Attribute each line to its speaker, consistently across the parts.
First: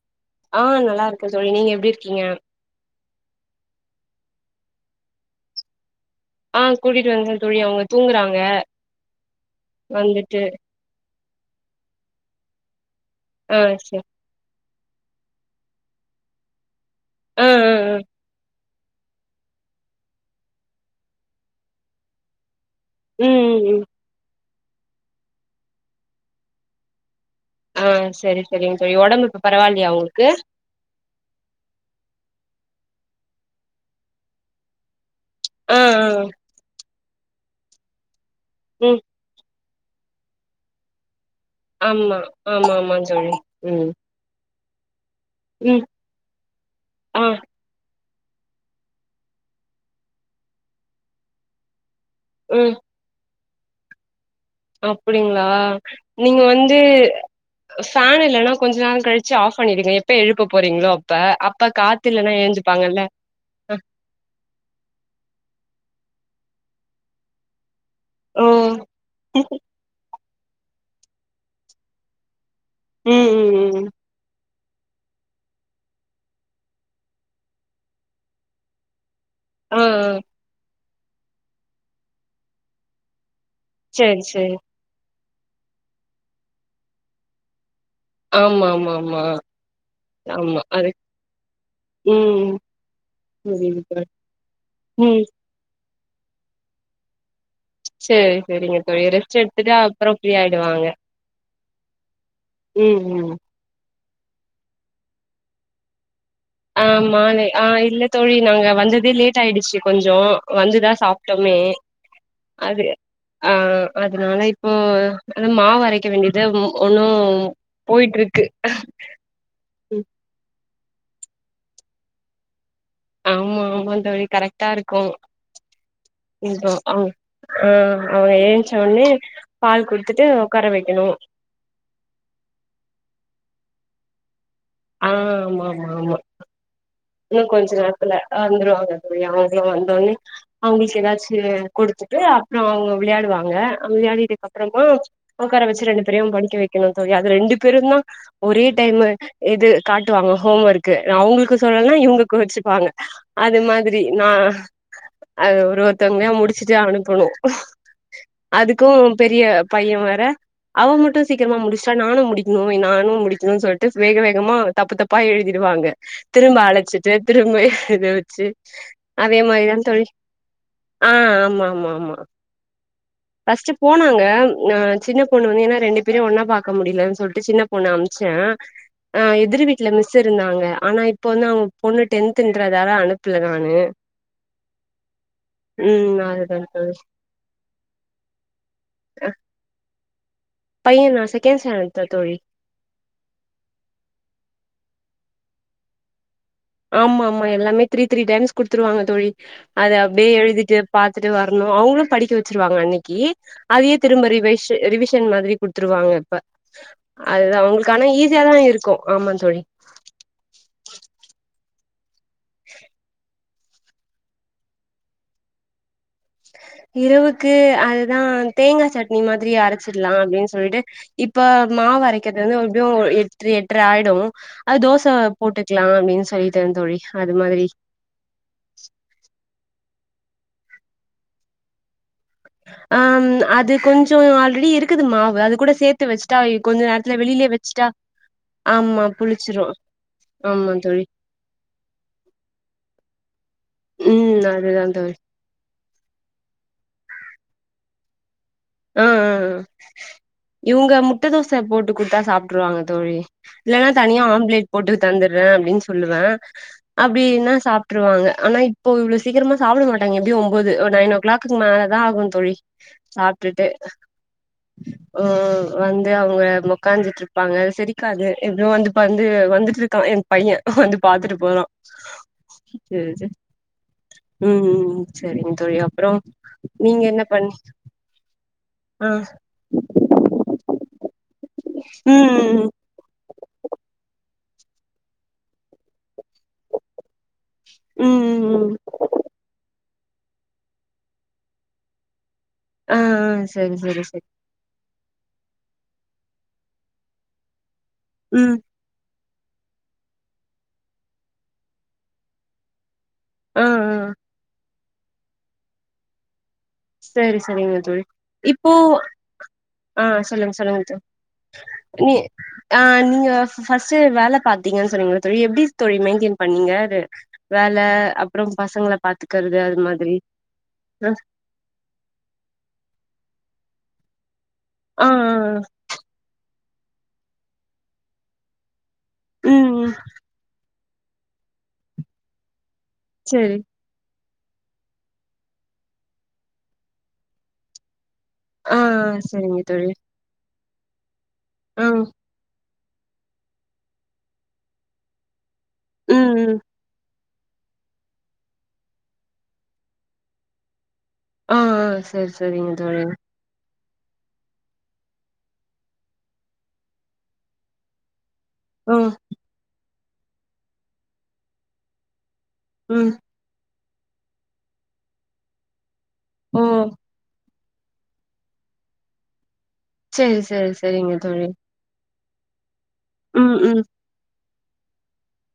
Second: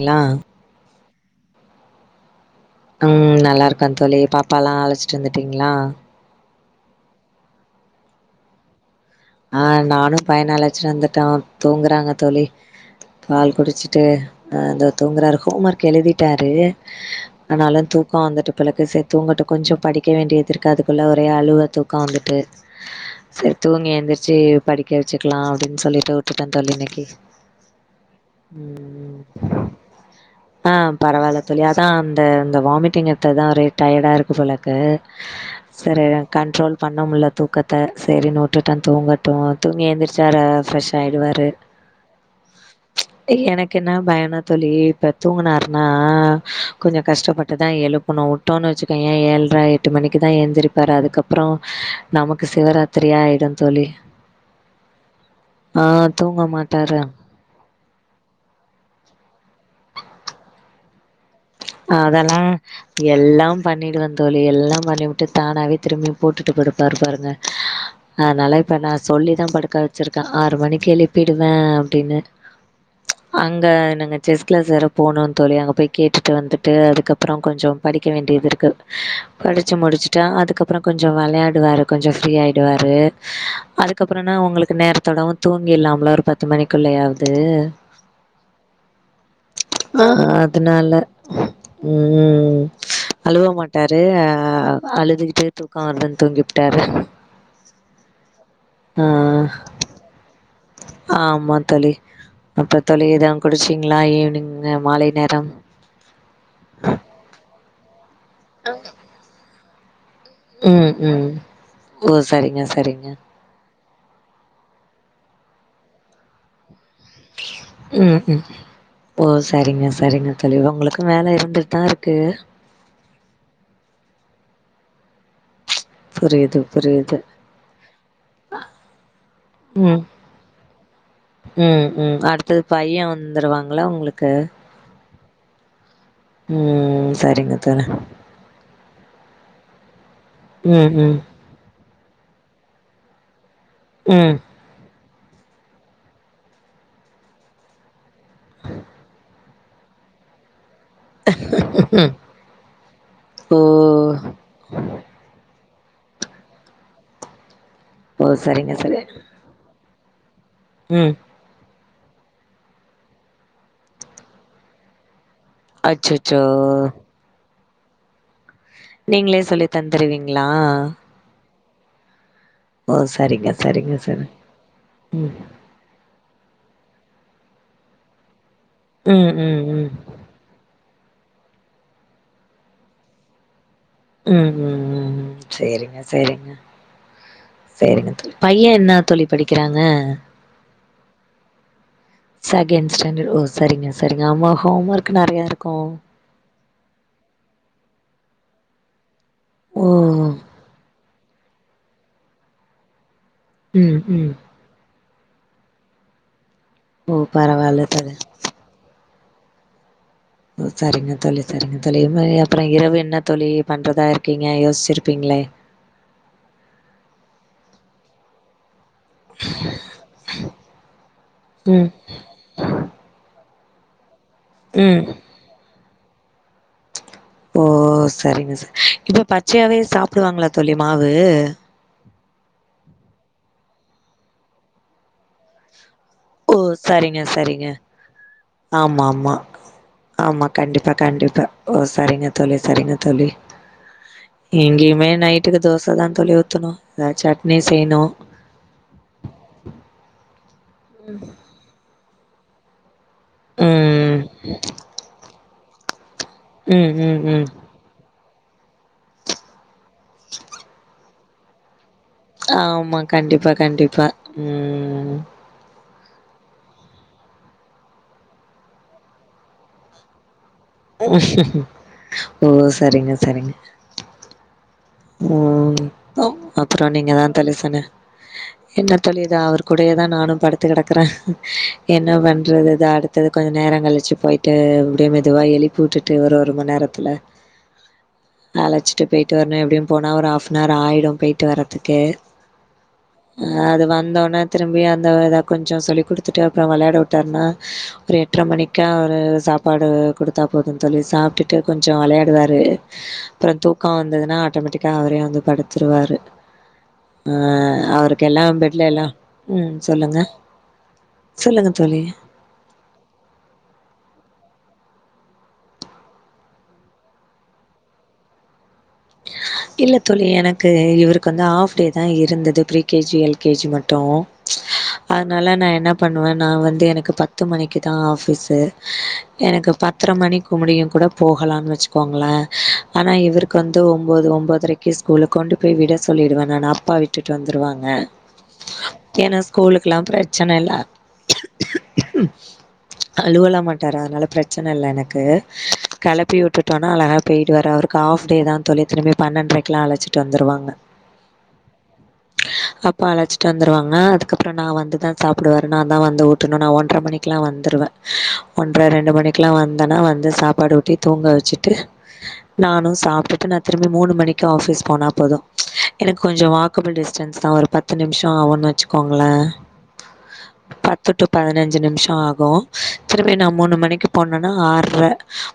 Speaker 1: ல்லா
Speaker 2: ஆ நல்லா இருக்கே தோழி நீங்க எப்டி இருக்கீங்க
Speaker 1: ம் நல்லா இருக்கே தோழி பாப்பால்லா அழச்சிட்டு வந்துட்டீங்களா
Speaker 2: ஆ கூட்டிட்டு வந்துட்டே தோழி அவங்க தூங்குறாங்க
Speaker 1: ஆ நானு
Speaker 2: வந்துட்டு
Speaker 1: பையன அழைச்சுட்டு வந்துட்டோம் தூங்குறாங்க தோழி பால்
Speaker 2: ஆ செரி
Speaker 1: குடிச்சிட்டு தோ தூங்குறாரு ஹோம்வொர்க் எழுதிட்டாரு
Speaker 2: ஆ ஆ
Speaker 1: அனால
Speaker 2: ஆ
Speaker 1: தூக்கம் வந்துட்டு இப்பளுக்கு செ தூங்கட்டும் கொஞ்சம் படிக்க வேண்டியது இருக்கு அதுக்குள்ள ஒரே அழுவ தூக்கம் வந்துட்டு
Speaker 2: ம்
Speaker 1: செரி
Speaker 2: ம் ம்
Speaker 1: தூங்கி எந்திரிச்சு படிக்க வச்சுக்கலா அப்டின்னு சொல்லிட்டு விட்டுட்டே தோழி இன்னைக்கு
Speaker 2: ஆ சரி சரிங்க தோழி ஒடம்பு இப்ப
Speaker 1: ம்
Speaker 2: பரவாலியா உங்களுக்கு
Speaker 1: ஆ பரவால தோழி அதா இந்த வாமிட்டிங் எடுத்ததுதா ஒரே டயர்டா இருக்கு போல இருக்கு
Speaker 2: ஆ
Speaker 1: சரி
Speaker 2: ஆ
Speaker 1: கண்ட்ரோல் பண்ண முல்ல தூக்கத்த சரின்னு வுட்டுட்டன்
Speaker 2: ம்
Speaker 1: தூங்கு அப்போ தூங்கி எழுந்திரிச்சாரா ஃப்ரெஷ் ஆயிடுவாரு
Speaker 2: ஆமா ஆமா ஆமா தோழி
Speaker 1: எனக்கு
Speaker 2: ம்
Speaker 1: என்ன பயனா தோழி இப்ப தூங்கினாருனா
Speaker 2: ம்
Speaker 1: கொஞ்சொ
Speaker 2: ஆ
Speaker 1: கஷ்டப்பட்டுதா எழுப்பணு வுட்டோன்னு வச்சுக்கோயே ஏழ்ர எட்டு மணிக்கு தா எந்திரிருப்பார் அதுக்கப்புற நமக்கு
Speaker 2: ம்
Speaker 1: சிவராத்திரியா ஆயிடும் தோழி
Speaker 2: அப்டிங்களா
Speaker 1: ஆ
Speaker 2: நீங்க
Speaker 1: தூங்க
Speaker 2: வந்து
Speaker 1: மாட்டாரு.
Speaker 2: ஃபேன் இல்லைன்னா கொஞ்ச நேரம் கழிச்சு ஆப் பண்ணிருங்க எப்ப எழுப்ப போறீங்களோ அப் ப அப்ப காத்துல்லன்னா
Speaker 1: அதெல்லா
Speaker 2: ஏஞ்சுப்பாங்கல்ல
Speaker 1: எல்லா பண்ணிடுவே தோழி எல்லா பண்ணிவுட்டு தானாவே திரும்பி போட்டுட்டு படுப்பாரு பாருங்க
Speaker 2: ஓ
Speaker 1: அனால இப்ப நா சொல்லிதா படுக்க வச்சிருக்கே ஆறு மணிக்கு எழுப்பிடுவே அப்டின்னு
Speaker 2: ம்
Speaker 1: அந்த
Speaker 2: ம் ம்
Speaker 1: நாங்க செஸ் கிளாஸ் வேற போணு தோழி அங்க போய் கேட்டு டு வந்துட்டு அதுக்கப்புற கொஞ்ச படிக்க வேண்டியது இருக்கு படிச்சு
Speaker 2: ஆ ஆ
Speaker 1: முடிச்சுட்டா அதுக்கப் அப்புற கொஞ்ச வெளையாடுவாரு கொஞ்ச ஃப்ரீ ஆயிடுவாரு
Speaker 2: சரி
Speaker 1: அதுக்கப்புறனா
Speaker 2: சரி
Speaker 1: உங்களுக்கு நேரத்தோடவு தூங்கிலாம்ல ஒரு பத்து மணிக்குள்ளேயாவது
Speaker 2: ஆமா ஆமா ஆமா ஆமா
Speaker 1: அதனால
Speaker 2: அதுக்
Speaker 1: ம் அழுவ
Speaker 2: புரியுது
Speaker 1: மாட்டாரு
Speaker 2: தோழி ம்
Speaker 1: அழுதுட் டு தூக்க வருதுனு தூங்கிபுட்டாரு
Speaker 2: செரி செரிங்க தோழி
Speaker 1: ஆ
Speaker 2: ரெஸ்ட் எடுத்துட்டு அப்ற ஃப்ரீயாயிட்
Speaker 1: ஆமா தோழி அப்புற
Speaker 2: ம்
Speaker 1: தோழி
Speaker 2: ம்
Speaker 1: எதவு குடிச்சீங்ளா ஈவினிங்கு மாலை நேரம்
Speaker 2: ஆமானு ஆ இல்ல தோழி நாங்க வந்ததே லேட் ஆயிடுச்சு கொஞ்சோ வந்துதா
Speaker 1: ம் ம்
Speaker 2: சாப்ட்டோமே
Speaker 1: ஓ சரிங்க
Speaker 2: அது
Speaker 1: சரிங்க
Speaker 2: ஆ அதனால இப்போ அது மாவரைக் இவங்கிட்ட ஒன்னு
Speaker 1: ம் ம்
Speaker 2: போயிட்ருக்கு
Speaker 1: ஓ சரிங்க சரிங்க தோழி உங்களுக்கு வேல இருந்துட்டு தா இருக்கு
Speaker 2: ஆமா ஆமாந் தோழி கரெக்டா இருக்கு
Speaker 1: புரியுது புரியுது
Speaker 2: அ அவ ஏன்ச்ச ஒன்னே பால்
Speaker 1: ம்
Speaker 2: குடுத்துட்டு ஒக்கார வைக்கணு
Speaker 1: ம் ம் அடுத்தது பைய வந்துருவாங்கள்ள உங்களுக்கு
Speaker 2: ஆ ஆமா ஆமா ஆமா
Speaker 1: ம்
Speaker 2: இன்னு
Speaker 1: சரிங்க
Speaker 2: கொஞ்ச
Speaker 1: தோழி
Speaker 2: நேரத்துல வந்துருவாங்க தோழி அவங்களு வந்தோனே
Speaker 1: ம்
Speaker 2: அவங்களுக்கு
Speaker 1: ம்
Speaker 2: ஏதாச்சி கொடுத்துட்டு அப்புற அவங்க விளையாடுவாங்க
Speaker 1: ம்
Speaker 2: விளையாடிடக் அப்புறமா ஒக்கார வச்சு ரெண்டு பேரையு படிக்க வைக்கணு தோழி அது ரெண்டு பேரு தா ஒரே டைமு இது காட்டுவாங்க ஹோம் ஒர்க்கு அவங்களுக்கு சொல்லன்னா
Speaker 1: ம்
Speaker 2: இவங்க கோச்சுப்பாங்க
Speaker 1: ஓ
Speaker 2: அது மாதி தி நா அது ஒரு ஒருத்தவங்கையா முடிச்சுட்டு அனுப்பணு
Speaker 1: ஓ சரிங்க
Speaker 2: அதுக்கு
Speaker 1: சரி
Speaker 2: பெரிய பைய வேற அவ
Speaker 1: ம்
Speaker 2: மட்டு சீக்கிரமா முடிச்சுட்டா நானு முடிக்ணு நானு முடிக்ணுனு சொல்ட்டு வேக வேகமா தப்பு தப்பா எழுதிடுவாங்க
Speaker 1: அச்சச்சோ
Speaker 2: திரும்ப அழச்சிட்டு திரும்ப எத வச்சு அதே
Speaker 1: நீங்களே சொல்லி
Speaker 2: மாரிதா தோழி
Speaker 1: தந்துருவீங்ளா
Speaker 2: ஆ ஆமா ஆமா ஆமா
Speaker 1: சரிங்க
Speaker 2: ஃபர்ஸ்ட்
Speaker 1: சரிங்க
Speaker 2: போனாங்க
Speaker 1: சரி
Speaker 2: ஆ சின்ன
Speaker 1: ம்
Speaker 2: பொண்ணு வந்து ஏன்னா ரெண்டு பேரையு ஒன்னா பாக்க முடியலன் சொல்ட்டு சின்ன பொண்ண அம்ச்ச அ
Speaker 1: ம்
Speaker 2: எதிர்
Speaker 1: ம்
Speaker 2: வீட்ல
Speaker 1: ம்
Speaker 2: மிஸ் இருந்தாங்க ஆனா இப்ப வந்து அவங்க பொண்ணு டென்துன்றதால அனுப்ல நானு
Speaker 1: ம் ம் ம் ம் சேரிங்க
Speaker 2: ம்
Speaker 1: சேரிங்க
Speaker 2: அதுதா தோழி
Speaker 1: சேரிங்க தோழி பைய என்ன தோழி படிக்கிறாங்க
Speaker 2: பையனா செகண்ட் ஸ்டாண்டட் தா தோழி
Speaker 1: செகண்ட் ஸ்டாண்டட் ஓ சரிங்க சரிங்க ஆமா ஹோம் ஒர்க் நறையா இருக்கு
Speaker 2: ஆமா ஆமா எல்லாமே த்ரீ த்ரீ டைம்ஸ் குடுத்துருவாங்க தோழி
Speaker 1: ஓ
Speaker 2: அத அப்டியே எழுதிட்டு பாத்துட்டு வரணு அவுங்களு படிக்க வச்சிருவாங்க அன்னைக்கு அதையே
Speaker 1: ம்
Speaker 2: திரும்ப
Speaker 1: ம்
Speaker 2: ரிவைஷ் ரிவிஷன் மாதிரி குடுத்துருவாங்க இப்ப
Speaker 1: ஓ
Speaker 2: அது
Speaker 1: பரவால்ல
Speaker 2: அவங்களுக்கான
Speaker 1: தோழி
Speaker 2: ஈ ஈசியா தா இருக்கு ஆமா தோழி
Speaker 1: ஓ சரிங்க தோழி சரிங்க தோழி இன்மே அப்புற இரவு என்ன தோழி பண்றதா இருக்கீங்க யோசிச்சுருப்பீங்ளே
Speaker 2: இரவுக்கு அதுதா தேங்கா சட் னி மாதிரி அரச்சிட்லா அப்டின் சொல்ட்டு இப்ப
Speaker 1: ம்
Speaker 2: மாவரை வக்கிறது வந்து எப்டியோ எட்டு எட்ற ஆயிடு அது
Speaker 1: ம்
Speaker 2: தோச போட்டுக்லா அப்டின் சொல்லிட்ட தோழி அது
Speaker 1: ஓ
Speaker 2: மாதிரி
Speaker 1: சரிங்க ச இப்போ பச்சையாவே சாப்டுவாங்களா தோழி மாவு
Speaker 2: ஆம் அது கொஞ்சோ ஆல்ரெடி இருக்குது மாவு அது கூட சேத்து வச் ட்டா
Speaker 1: ஓ!
Speaker 2: கொஞ்ச நேரத்துல
Speaker 1: சரிங்க,
Speaker 2: வெளிலே
Speaker 1: சரிங்க.
Speaker 2: வச்சுட்டா ஆமா புளிச்சிரு
Speaker 1: ஆமா கண்டிப்பா கண்டிப்பா ஓ சரிங்க தோழி சரிங்க தோழி
Speaker 2: ம் அதுதான்
Speaker 1: மே நைட்டுக்கு தோசதா தோழி ஊத்தணு அ சட்னி செய்ணு
Speaker 2: அ அ ஆ இவ்ங்க முட்ட தோச போட்டு குடுத்தா சாப்ட்ருவாங்க தோழி இல்லனா
Speaker 1: ம்.
Speaker 2: தனியா ஆம்லேட் போட்டு தந்துறே அப்டின் சொல்லுவ
Speaker 1: ம், ம், ம்.
Speaker 2: அப்டீனா சாப் ட்ருவாங்க ஆனா இப்போ இவ்ளோ சீக்கிரமா சாப்ட மாட்டாங்க எப்டியு ஒன்போது ஒர் நைன் ஓ கிளாக்குக்கு மேலதா ஆகு தோழி
Speaker 1: ஆமா கண்டிப்பா
Speaker 2: சாப்ட்டுட்டு
Speaker 1: கண்டிப்பா ம்
Speaker 2: ஆ வந்து அவ்ங்க ஒக்காந்துட்ருப்பாங்க செரிக்காது இவ்னு வந்து இப்ப வந்து வந்துட்ருக்கான் என் பையன் வந்து பாத்துட்டு போறான்
Speaker 1: ஓ! சரிங்க, சரிங்க.
Speaker 2: ம் சரிங்க தோழி
Speaker 1: ம்
Speaker 2: அப்புறோ
Speaker 1: அப்புறோ
Speaker 2: நீங்க என்ன
Speaker 1: தா
Speaker 2: பண்
Speaker 1: தோழி சொன்ன என்ன தோழி இதா அவர் கூடயேதா நானு படுத்து கெடக்குற
Speaker 2: ம்
Speaker 1: என்ன
Speaker 2: ம்
Speaker 1: பண்றது இத அடு த்து கொஞ்ச நேரன்கழிச்சு போய்ட்டு அப்டியே மெதுவா எழுப்பி உட்டுட்டு ஒரு ஒருமண் நேரத்துல
Speaker 2: ம் ம் ம் ம்
Speaker 1: அழச்ட்டு பேய்ட்டு வர்ணு எப்டியும் போனா ஒரு ஆஃப்னர் ஆய்டு பேய்ட்டு வரதுக்கே
Speaker 2: ஆ ஆ
Speaker 1: ம்
Speaker 2: சரி
Speaker 1: அது
Speaker 2: சரி சரி
Speaker 1: வந்தோன திரும்பியு அந்த எதா கொஞ்சோ சொல்லி குடுத்துட்டு அப்றோ வெளையாட உட்டான்னா ஒரு எட்ர
Speaker 2: ம்
Speaker 1: மணி க்கா ஒரு சாப்பாடு குடுத்தா போதுந்தோழி சாப்ட்டுட்டு கொஞ்சோ வெளையாடுவாரு அப்றோ
Speaker 2: ஆ
Speaker 1: தூக்கோ
Speaker 2: ஆ
Speaker 1: வந்ததுனா ஆட்டோமேட்டிக்கா அவரே வந்து படுத்துருவாரு அ
Speaker 2: சரி சரிங்க தோழி
Speaker 1: அவருக்கெல்லா
Speaker 2: இப்போ
Speaker 1: பெட்ல எல்லா ம்
Speaker 2: ஆ
Speaker 1: சொல்லுங்க
Speaker 2: சொல்லுங்க தோழி
Speaker 1: சொல்லுங்க தோழி
Speaker 2: நீ ஆ நீங்க ஃபஸ்ட்டு வேல பாத்தீங்கன் சொன்னீங்கல தோழி எப்டி தோழி மெய்ன்டெய்ன் பண்ணீங்கரு வேல அப்றோம் பசங்ள
Speaker 1: இல்ல தோழி எனக்கு
Speaker 2: ஆ
Speaker 1: இவருக் வந்து ஆஃப் டேதா இருந்தது pre K G L K G மட்டு
Speaker 2: ஆ ஆ
Speaker 1: அதுனால நா என்ன பண்ணுவே நா வந்து எனக்கு பத்து மணிக்கு தா ஆஃபிஸு எனக்கு
Speaker 2: ம் ம்
Speaker 1: பத்ர மணிக்கு முடியுன் கூட போகலான் வச்சுக்கோங்ள ஆனா இவருக்
Speaker 2: சரி
Speaker 1: வந்து ஒம்போது ஒம்போதுரைக்கு ஸ்கூலு கொண்டு போய் விட சொல்லிருவ நானு அப்பா விட்டுட்டு வந்துருவாங்க
Speaker 2: ஆ
Speaker 1: ஏனா
Speaker 2: சரிங்க தோழி
Speaker 1: ஸ்கூலுக்குலா பிரச்சன இல்ல
Speaker 2: ஆ
Speaker 1: அழுவலா மாட்டாரு அதுனால பிரச்சன இல்ல எனக்கு
Speaker 2: ம்
Speaker 1: கெளப்பி
Speaker 2: ம்
Speaker 1: உட்டுட்டோனா அழகா பேய்ருவாரு அவருக்கு ஆஃப் டே தா தோழி திரும்பியு பன்னென்றரைக்குலா அழச்சிட்டு வந்துருவாங்க
Speaker 2: அ ஆ சர் சரிங்க தோழி
Speaker 1: ட்டு வந்துருவாங்க அதுக்கப்றோ நா வந்து தா சாப்டுவாரு நான்தா வந்து ஊட்டணு நா ஒன்ற மணிக்குலா வந்துருவ ஒன்ற
Speaker 2: ஆ
Speaker 1: ரெண்டு மணிக்குலா வந்தனா வந்து சாப்பாடு ஊட்டி தூங்க வச்சுட்டு நானு
Speaker 2: ம்
Speaker 1: சாப்டுட்டு நா திரும்பி மூணு மணிக்கு ஆஃபீஸ் போனா போது எனக்கு கொஞ்சோ
Speaker 2: ஓ
Speaker 1: வாக்கபிள் டிஸ்டன்ஸ்தா ஒரு பத்து நிம்ஷோ ஆவுன் வச்சுக்கோங்ள
Speaker 2: சரி சரி
Speaker 1: பத்து
Speaker 2: சரிங்க
Speaker 1: ட்டூ
Speaker 2: தோழி
Speaker 1: பதுனஞ்சு நிம்ஷோ ஆகு திரும்பி நா
Speaker 2: ம்
Speaker 1: மூணு
Speaker 2: ம்
Speaker 1: மணிக்கு போனனா ஆற்ர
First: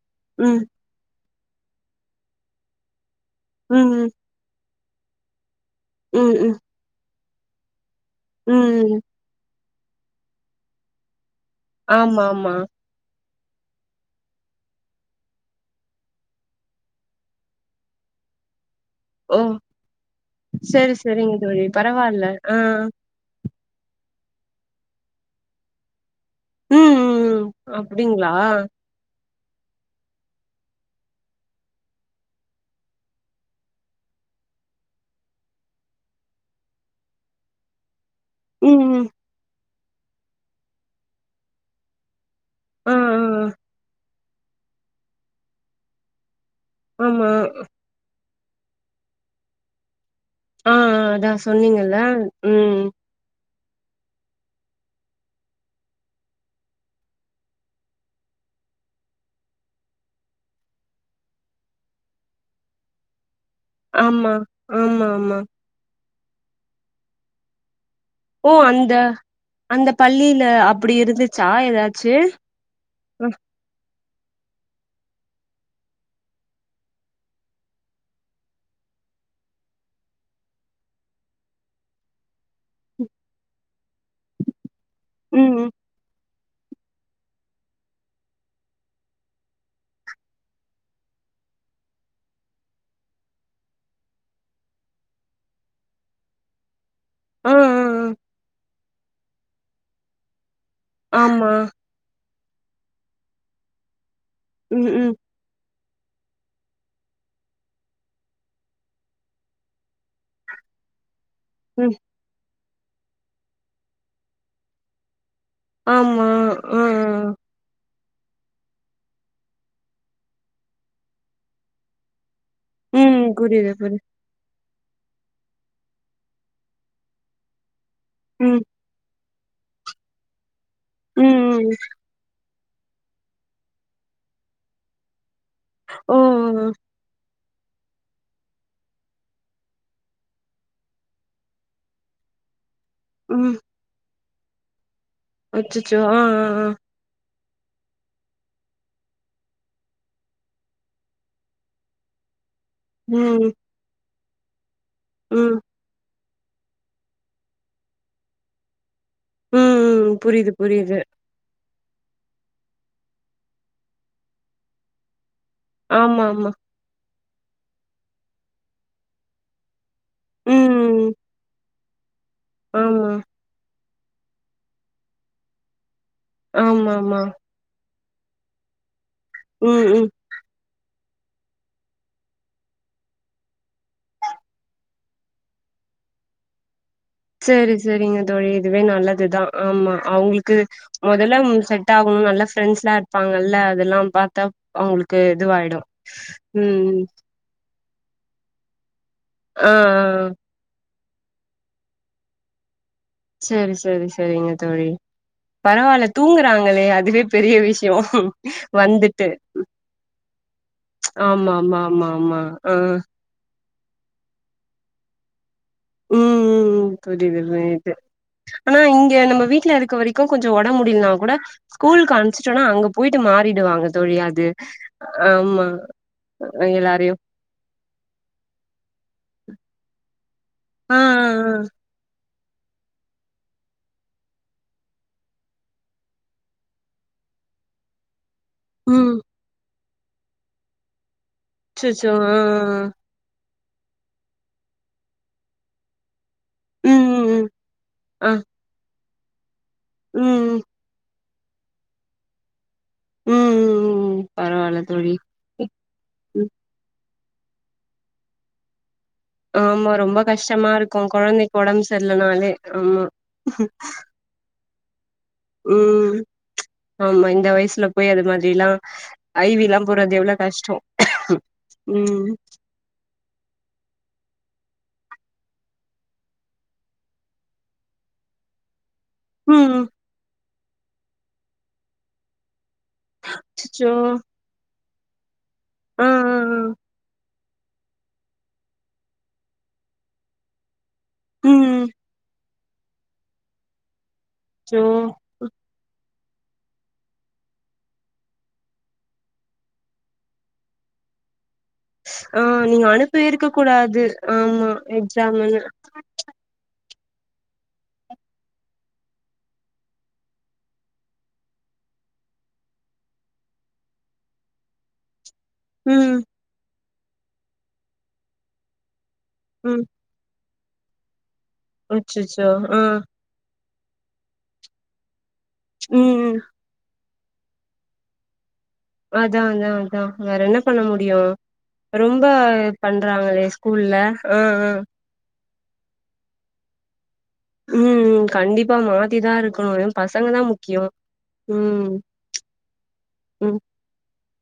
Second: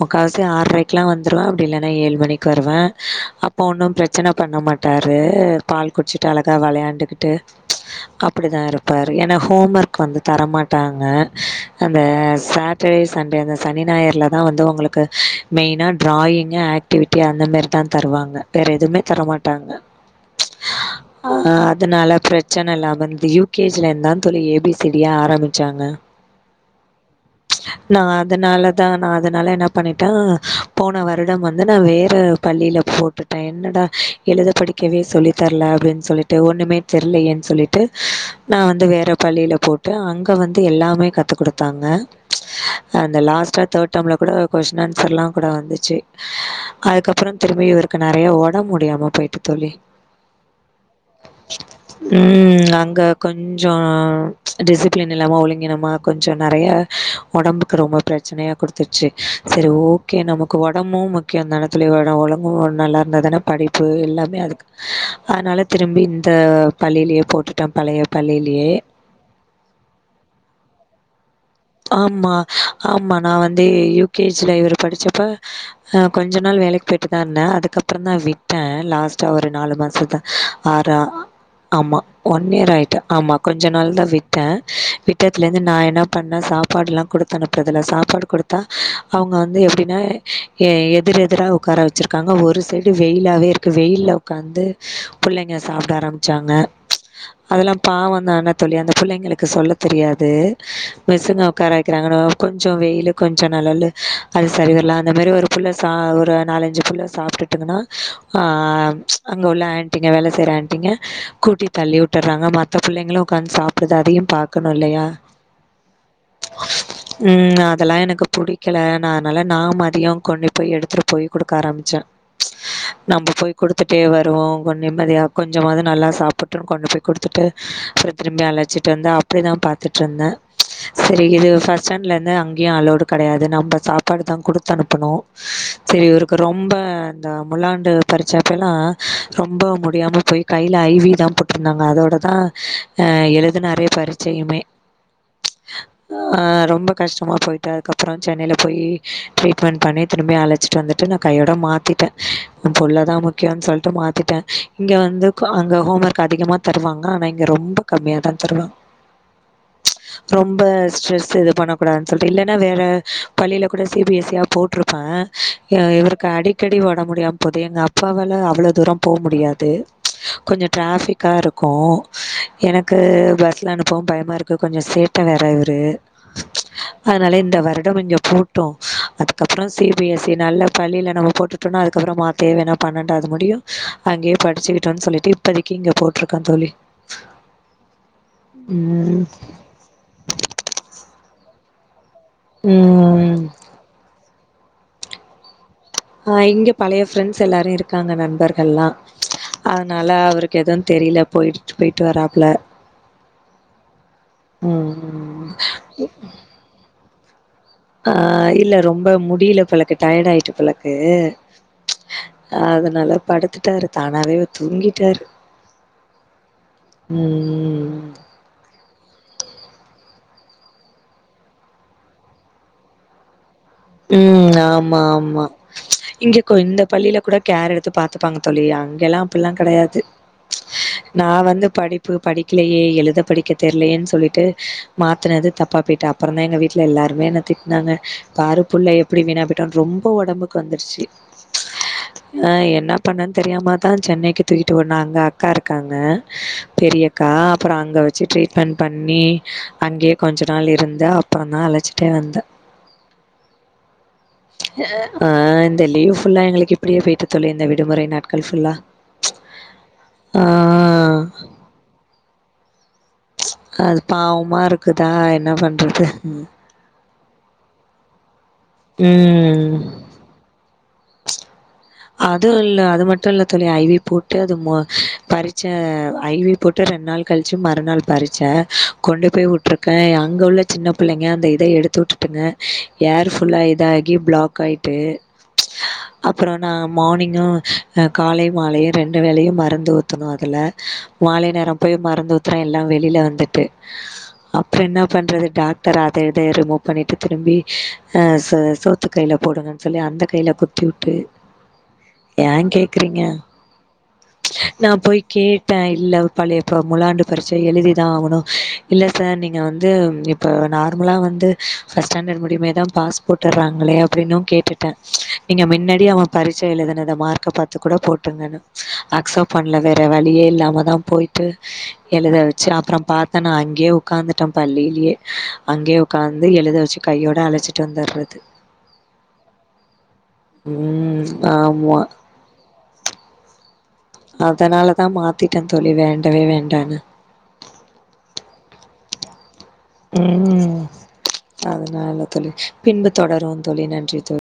Speaker 1: முக்காவாசி
Speaker 2: ம்
Speaker 1: ஆறரைக்லா வந்துருவ அப்டி இல்லனா ஏழு மணி க் வருவ அப்போ ஒன்னு
Speaker 2: ம்
Speaker 1: பிரச்சன பண்ண மாட்டாரு பால்
Speaker 2: ம்
Speaker 1: குடிச்சிட்டு அழகா
Speaker 2: ம்
Speaker 1: வெளையாண்டுக்கிட்டு அப்டிதா
Speaker 2: ம் ம்
Speaker 1: இருப்பாரு ஏனா ஹோம் ஒர்க் வந்து தர மாட்டாங்க அந்த
Speaker 2: ஆமா ஆமா
Speaker 1: சாட் டடே சண்டே அந்த சனி ஞாயற்லதா வந்து ஒங்களுக்கு மெய்னா ட்ராயிங்கு ஆக்டிவிட் டி அந்த மாரிதா தருவாங்க வேற எதுமே தர
Speaker 2: ஓ
Speaker 1: மாட்டாங்க
Speaker 2: சரி சரிங்க
Speaker 1: ஆ
Speaker 2: தோழி
Speaker 1: அதுனால
Speaker 2: பரவால்ல ஆ
Speaker 1: பிரச்சனல்ல வந்து யு கே ஜி ல இர்ந்தா தோழி ஏ பி சி டி யே ஆரமிச்சாங்க
Speaker 2: ம் ம்
Speaker 1: நா
Speaker 2: அப்டிங்களா
Speaker 1: அதனாலதா நான் அதனால என்ன பண்ணிட்டா போன வருடம் வந்து நா வே ற பள்ளில போட்டுட்டே என்னடா எழுத படிக்கவே சொல்லித்தர்ல அப்டின்னு சொல்லிட் டு ஒன்னுமே தெர்லயேன்னு சொல்லிட்டு ட்டு நா வந்து
Speaker 2: ம் ம்
Speaker 1: வேற பள்ளியில போட்ட அங்க வந்து எல்லாமே கத்து குடுத்தாங்க
Speaker 2: ஆ ஆ
Speaker 1: அந்த லாஸ்டா தேர்ட் டெம்ல கூட கொஸ்டின் ஆன்சர்லா கூட வந்துச்சு
Speaker 2: ஆமா
Speaker 1: அதுக்கப்பறோ திரும்பி இவருக்கு நறைய ஓடம்பு முடியாம போயிட்டு தோழி
Speaker 2: ஆ ஆ அதா சொன்னீங்கல்ல ம்
Speaker 1: கொஞ்சோ டிசிப்ளின் இல்லாம ஒழுங்கினமா கொஞ்ச நறைய ஒடம்புக்கு ரொம்ப பிரச்ச பிரச்சனையா குடுத்துருச்சு சேரி ஓகே நமக்கு ஒடம்பு முக்கியோ தானே பிள்ளைகளோட ஒடம்பு நல்லா இருந்தா தானே படிப்பு
Speaker 2: ஆமா
Speaker 1: எல்லாமே அதுக்கு
Speaker 2: ஆமா ஆமா
Speaker 1: அதனால திரும்பி இந்த பள்ளியிலேயே போட்டு ட பழைய பள்ளி
Speaker 2: ஓ அந்த அந்த பள்ளில அப்டி இருந்துச்சா ஏதா
Speaker 1: ஆமா ஆமா நா வந்து யு கே ஜி ல இவர் படிச்சப்ப ஆ கொஞ்ச நாள் வேலைக்கு போயிட்டு தா இருந்தே அதுக்கப்பறோ தா விட்டே லாஸ்ட்டா ஒரு நாலு மாசம் தா ஆறா ஆமா ஒன் இயர் ஆயிட்டு ஆமா கொஞ்ச நாள் தா விட்டே
Speaker 2: ம்
Speaker 1: விட்டத்துலேருந்து
Speaker 2: ம்
Speaker 1: நா என்ன பண்ண சாப்பாடெல்லா குடுத்தனுப்புறதில்ல சாப்பாடு குடுத்தா அவுங்க வந்து எப்டினா எ எதிர் எதிராக ஒட்கார வெச்சிருக்காங்க ஒரு சைடு வெயிலாவே இருக்குது வெயில்ல ஒட்காந்து புள்ளைங்க சாப்ட ஆரமிச்சாங்க
Speaker 2: ஆ
Speaker 1: அதெல்லா பாவௌ தானே தோழி அந்த புள்ளைங்களுக்கு சொல்ல தெரியாது
Speaker 2: ஆ ஆ
Speaker 1: மிசுங்க
Speaker 2: ஆமா
Speaker 1: ஒட்கார கிறாங்க கொஞ்சோ வெயிலு கொஞ்ச நெழலு அது
Speaker 2: ம்
Speaker 1: சரிவர்ல அந்த
Speaker 2: ம்
Speaker 1: மாரி ஒரு ஃபுள்ள சா ஒரு நாலஞ்சு ஃபுள்ள சாப்டுட்டுங்கன்னா அங்கே உள்ள இங்க வேல செய்ற ஆன்ட்டீங்க கூட்டி
Speaker 2: ம்
Speaker 1: தள்ளிவுட்டுறாங்க மத்த புள்ளைங்களு ஒட்காந்து சாப்புடுது அதையு பாக்கணு இல்லயா
Speaker 2: ஆமா ஆ ஆ
Speaker 1: ம் அதெல்லா எனக்கு புடிக்கல நா அதனால நா மதியோ கொண்டு போய் எடுத்துட்டு போய் குடுக்க ஆரம்பிச்சே
Speaker 2: ம்
Speaker 1: நம்போ போய்
Speaker 2: புரியுது
Speaker 1: குடுத்துட்டே
Speaker 2: புரியுது
Speaker 1: வர் ருவோ கொஞ்ச நிம்மதியா கொஞ்சமாது நல்லா சாப்புட்டு கொண்டு போய் குடுத்துட்டு அப்றோ திரும்பி
Speaker 2: ம்
Speaker 1: அழச்சிட்டு வந்து அப்டி நா பாத்துட்டிருந்தே செரி இது
Speaker 2: ம் ம்
Speaker 1: ஃபர்ஸ்ட் ஸ்டாண்ட்ல இருந்து அங்கையு அலோட்டு கெடையாது நம்ம சாப்பாடு தான் குடுத்து அனுப்பணு சேரி
Speaker 2: ஓ
Speaker 1: இவருக்கு ரொம்ப இந்த முழாண்டு பரிட்ச அப்பெல்லா ரொம்ப முடியாம போய் கைல ஐ வி லா போட் டிருந்தாங்க அதோட தா ஆ
Speaker 2: ம்
Speaker 1: எழுதுனாரு பரிட்சையுமே ஆ ரொம்ப கஷ்டமா போயகட்டு அதுக்கப்றோ சென்னைல போயி ட்ரீட்மெண்ட் பண்ணி திரும்பி அழச்சிட்டு வந்துட்டு நா கையோட மாத்திட்டே எயா புள்ள தா
Speaker 2: ம்
Speaker 1: முக்கியோன்னு சொல்லிட்டு மாத்திட்டே இங்க வந்து அங்
Speaker 2: ம்
Speaker 1: அங்க ஹோம் ஒர்க் அதிகமா தருவாங்க ஆனா இங்க ரொம்ப கம்மியா தா தருவாங்க
Speaker 2: ம் ம் புரியுது
Speaker 1: ரொம்ப
Speaker 2: புரியுது
Speaker 1: ஸ்ட்ரெஸ்ஸு இது பண்ண கூடான்னு சொல்லிட்டு இல்லைன்னா வேற பள்ளில கூட சி பி எஸ் ஸி யி போட்டிருப்பே ஆ
Speaker 2: ஆமா
Speaker 1: இவருக்கு
Speaker 2: ஆமா
Speaker 1: அடிக்கடி ஒடம்பு முடியாம போது எங்க அப்பாவால அவ்ளோ தூரோ போ முடியாது கொஞ்சோ
Speaker 2: ம்
Speaker 1: ட்ராஃபிக்கா இருக்கு எனக்கு
Speaker 2: ஆமா
Speaker 1: பஸ்ல அனுப்பவு பயமா இருக் கு கொஞ்சோ சேட்ட வேற இவரு
Speaker 2: ஆமாமா
Speaker 1: அதனால இந்த வருடம் கொஞ்சோ போட்டு அதுக்கப்றோ C
Speaker 2: um
Speaker 1: B
Speaker 2: um
Speaker 1: S சேரி நல்லா பள்ளில நம்ம போட்டுட்டோனா அதுக்கப்புறோமா தேவன்னா பன்னெண்டாவது முடியு அங்கயே படிச்சுக்கிட்டுன்னு சொல்லிட்டு இப்போதைக்கி இங்க போட்டிருக்கோ தோழி
Speaker 2: சேரி செரிங்க தோழி இதுவே
Speaker 1: ம்
Speaker 2: நல்லதுதா ஆமா அவுங்களுக்கு மொதல்ல இது செட் ஆகும்னு நல்லா ஃப்ரெண்ட்ஸ்லா
Speaker 1: ம்
Speaker 2: இருப்பாங்கள்ல அதெல்லா பாத்தா அவுங்களுக்கு இதுவாயிடு
Speaker 1: ஆ இங்க பழைய
Speaker 2: ம்
Speaker 1: ஃப்ரெண்ட்ஸ் எல்லாரு இருக்காங்க நண்பர்கள்லா
Speaker 2: ஆ ஆ
Speaker 1: அதனால
Speaker 2: ஆ.
Speaker 1: அவருக் எதும் தெரில பொய்ட்டு பொய்ட்டு வராப்புல
Speaker 2: செரி செரி செரிங்க தோழி
Speaker 1: ம் ம்
Speaker 2: பரவால்ல தூங்குறாங்களே அதுவே பெரிய விஷ்
Speaker 1: ஆ இல்ல ரொம்ப முடில போலக்கு டயர்ட் ஆய்ட்டு போலக்கு
Speaker 2: ஆமா ஆமா ஆமா ஆமா ஆ
Speaker 1: அதனால படுத்துட்டாரு தானாவே அவரு தூங்கிட்டாரு
Speaker 2: ம் ம் ம் புரிது
Speaker 1: ம்
Speaker 2: புரிது
Speaker 1: ம்
Speaker 2: ஆனா இங்க நம்ம வீட்ல இருக்க வரைக்கு கொஞ்சோ ஒடம்பு முடிலனா கூட ஸ்கூலுக்கு அனுப்ச்ட்டோன்னா அங்க பொய்ட்டு மாறிடுவாங்க தோழி அது
Speaker 1: ம் ஆமா ஆமா இங்க கொ இந்த
Speaker 2: எல்லாரையு
Speaker 1: பள்ளில கூட கேர் எடுத்து பாத்துப்பாங்க தோழி அங்க எல்லா அப்டில்லா கெடையாது
Speaker 2: ஆ ஆ
Speaker 1: நா
Speaker 2: ஆ
Speaker 1: வந்து படிப்பு படிக்கலயே எழுத படிக்க தெர்லயேனு சொல்லிட்டு மாத்துனது தப்பா போய்ட்டு அப்புறோதா எங்க வீட்ல எல்லாருமே என்ன திட்னாங்க பாரு புள்ள
Speaker 2: ம்
Speaker 1: எப்டி வீணா போய்ட்டான்னு ரொம்ப ஒடம்புக்கு வந்துருச்சு
Speaker 2: அச்சச்சோ ஆ
Speaker 1: அ என்ன பண்ணனு தெரியாம தா சென்னைக்கு தூக்கிட்டு ஓடுனாங்க அக்கா இருக்காங்க
Speaker 2: ஆ ஆ ம்
Speaker 1: பெரியக்கா
Speaker 2: ம் ம்
Speaker 1: அப்புறோ அங்க
Speaker 2: ஆ
Speaker 1: வெச்சு ட்ரீட்மெண்ட் பண்ணி அங்கயே
Speaker 2: ம்
Speaker 1: கொஞ்ச
Speaker 2: ம் ம்
Speaker 1: நாள் இருந்து அப்பறந்தா அழைச்சுட்டே வந்த
Speaker 2: ம் ம் ம் ம் பரவால்ல தோழி
Speaker 1: ஆ இந்த லீவ் ஃபுல்லா
Speaker 2: ம்
Speaker 1: எங்களுக்கு இப்டியே போய்ட்டு தோழி இந்த விடுமுறை நாட்கள் ஃபுல்லா
Speaker 2: ஆமா ரொம்ப
Speaker 1: ஆ
Speaker 2: கஷ்டமா இருக்கு கொழந்தைக்கு ஒடம்பு சரியில்லனாலே ஆமா
Speaker 1: அது பாவமா இருக்குதா என்ன பண்றது
Speaker 2: ம் ஆமா இந்த வயசுல போய் அது மாதிரிலா ஐ வி எல்லா
Speaker 1: ம்.
Speaker 2: போறது எவ்ளோ கஷ்டோ ம்
Speaker 1: அதும் இல்ல அது மட்டு இல்ல தோழி ஐ வி போட்டு அது மொ பரிட்ச ஐ வி போ ட்டு ரெண்டு நாள் கழிச்சு மறுநாள் பரிட்ச கொண்டு போய்
Speaker 2: ம்
Speaker 1: உட்ருக்கே அங்க உள்ள சின்ன பிள்ளைங்க அந்த இத எடுத்து உட்டுட்டுங்க ஏரு ஃபுல்லா
Speaker 2: அச்சச்சோ
Speaker 1: இதாகி பிளாக் ஆயிட்டு
Speaker 2: ஆ ஆ
Speaker 1: அப்புறோ நா மார்னிங்கு ஆ காலையு மாலையு ரெண்டு வேலையு மருந்து ஊத்தணு அதுல மாலை
Speaker 2: ஆ
Speaker 1: நேரோ
Speaker 2: ம்
Speaker 1: போய் மருந்து ஊத் துனா அப்புறோ எல்லா வெளில வந்துட்டு அப்புறோ
Speaker 2: அச்சோ
Speaker 1: என்ன பண்றது டாக் டர் அதயு இதயு ரிமூவ் பண்ணிட்டு திரும்பி சோ சோத்து கைல போடுங்கன்னு சொல்லி அந்த கைல குத் திவுட்டு
Speaker 2: ஆ
Speaker 1: ஏன்
Speaker 2: நீங்க
Speaker 1: கேக்குறீங்க
Speaker 2: அனுப்பவே இருக்க கூடாது ஆமா
Speaker 1: நான் போய்
Speaker 2: எக்ஸாமுன்னு
Speaker 1: கேட்டேன் இல்ல பள்ளியப்போ முழாண்டு பரிட்ச எழுதிதா ஆகணு இல்ல சார் நீங்க வந்து எப் இப்போ நார்மலா வந்து ஃபர்ஸ்ட் ஸ்டாண்டர்ட் முடியுமே தா பாஸ் போட்டுறாங்களே அப்டின்னு கேட்டுட்டன் நீங்க மின்னாடி
Speaker 2: ம்
Speaker 1: அவன் பரிட்ச எழுதுனத மார்க்கை பார்த்து கூட போட்டுங்கனு அக்சப்ட் பண்ணல
Speaker 2: ம்
Speaker 1: வே வேற வழியே இல்லாம தா போயிட்டு எழுத
Speaker 2: அச்சச்சோ
Speaker 1: வச்சு
Speaker 2: ஆ
Speaker 1: அப்புறோ பாத் தான் நா அங்கயே உக்காந்துட்டேன் பள்ளிலேயே அங்கயே
Speaker 2: ம் ம்
Speaker 1: உட்காந்து எழுத வச்சு கையோட அழச்சிட்டு வந்துடுறது
Speaker 2: அதா அதா அதா வேற என்ன பண்ண முடியு
Speaker 1: ம் ஆமா
Speaker 2: ம்ப பண்றாங்களே ஸ்கூல்ல ஆ ஆ
Speaker 1: அதனால தா மாத்திட்டே தோழி வேண்டவே வேண்டான்னு
Speaker 2: ம் ம் கண்டிப்பா மாத்தி தா இருக்கணு பசங்க தா முக்கியோ
Speaker 1: ம்
Speaker 2: ம்
Speaker 1: அதனால தோழி பின்பு
Speaker 2: ம்
Speaker 1: தொடரும் தோழி நன்றி தோழி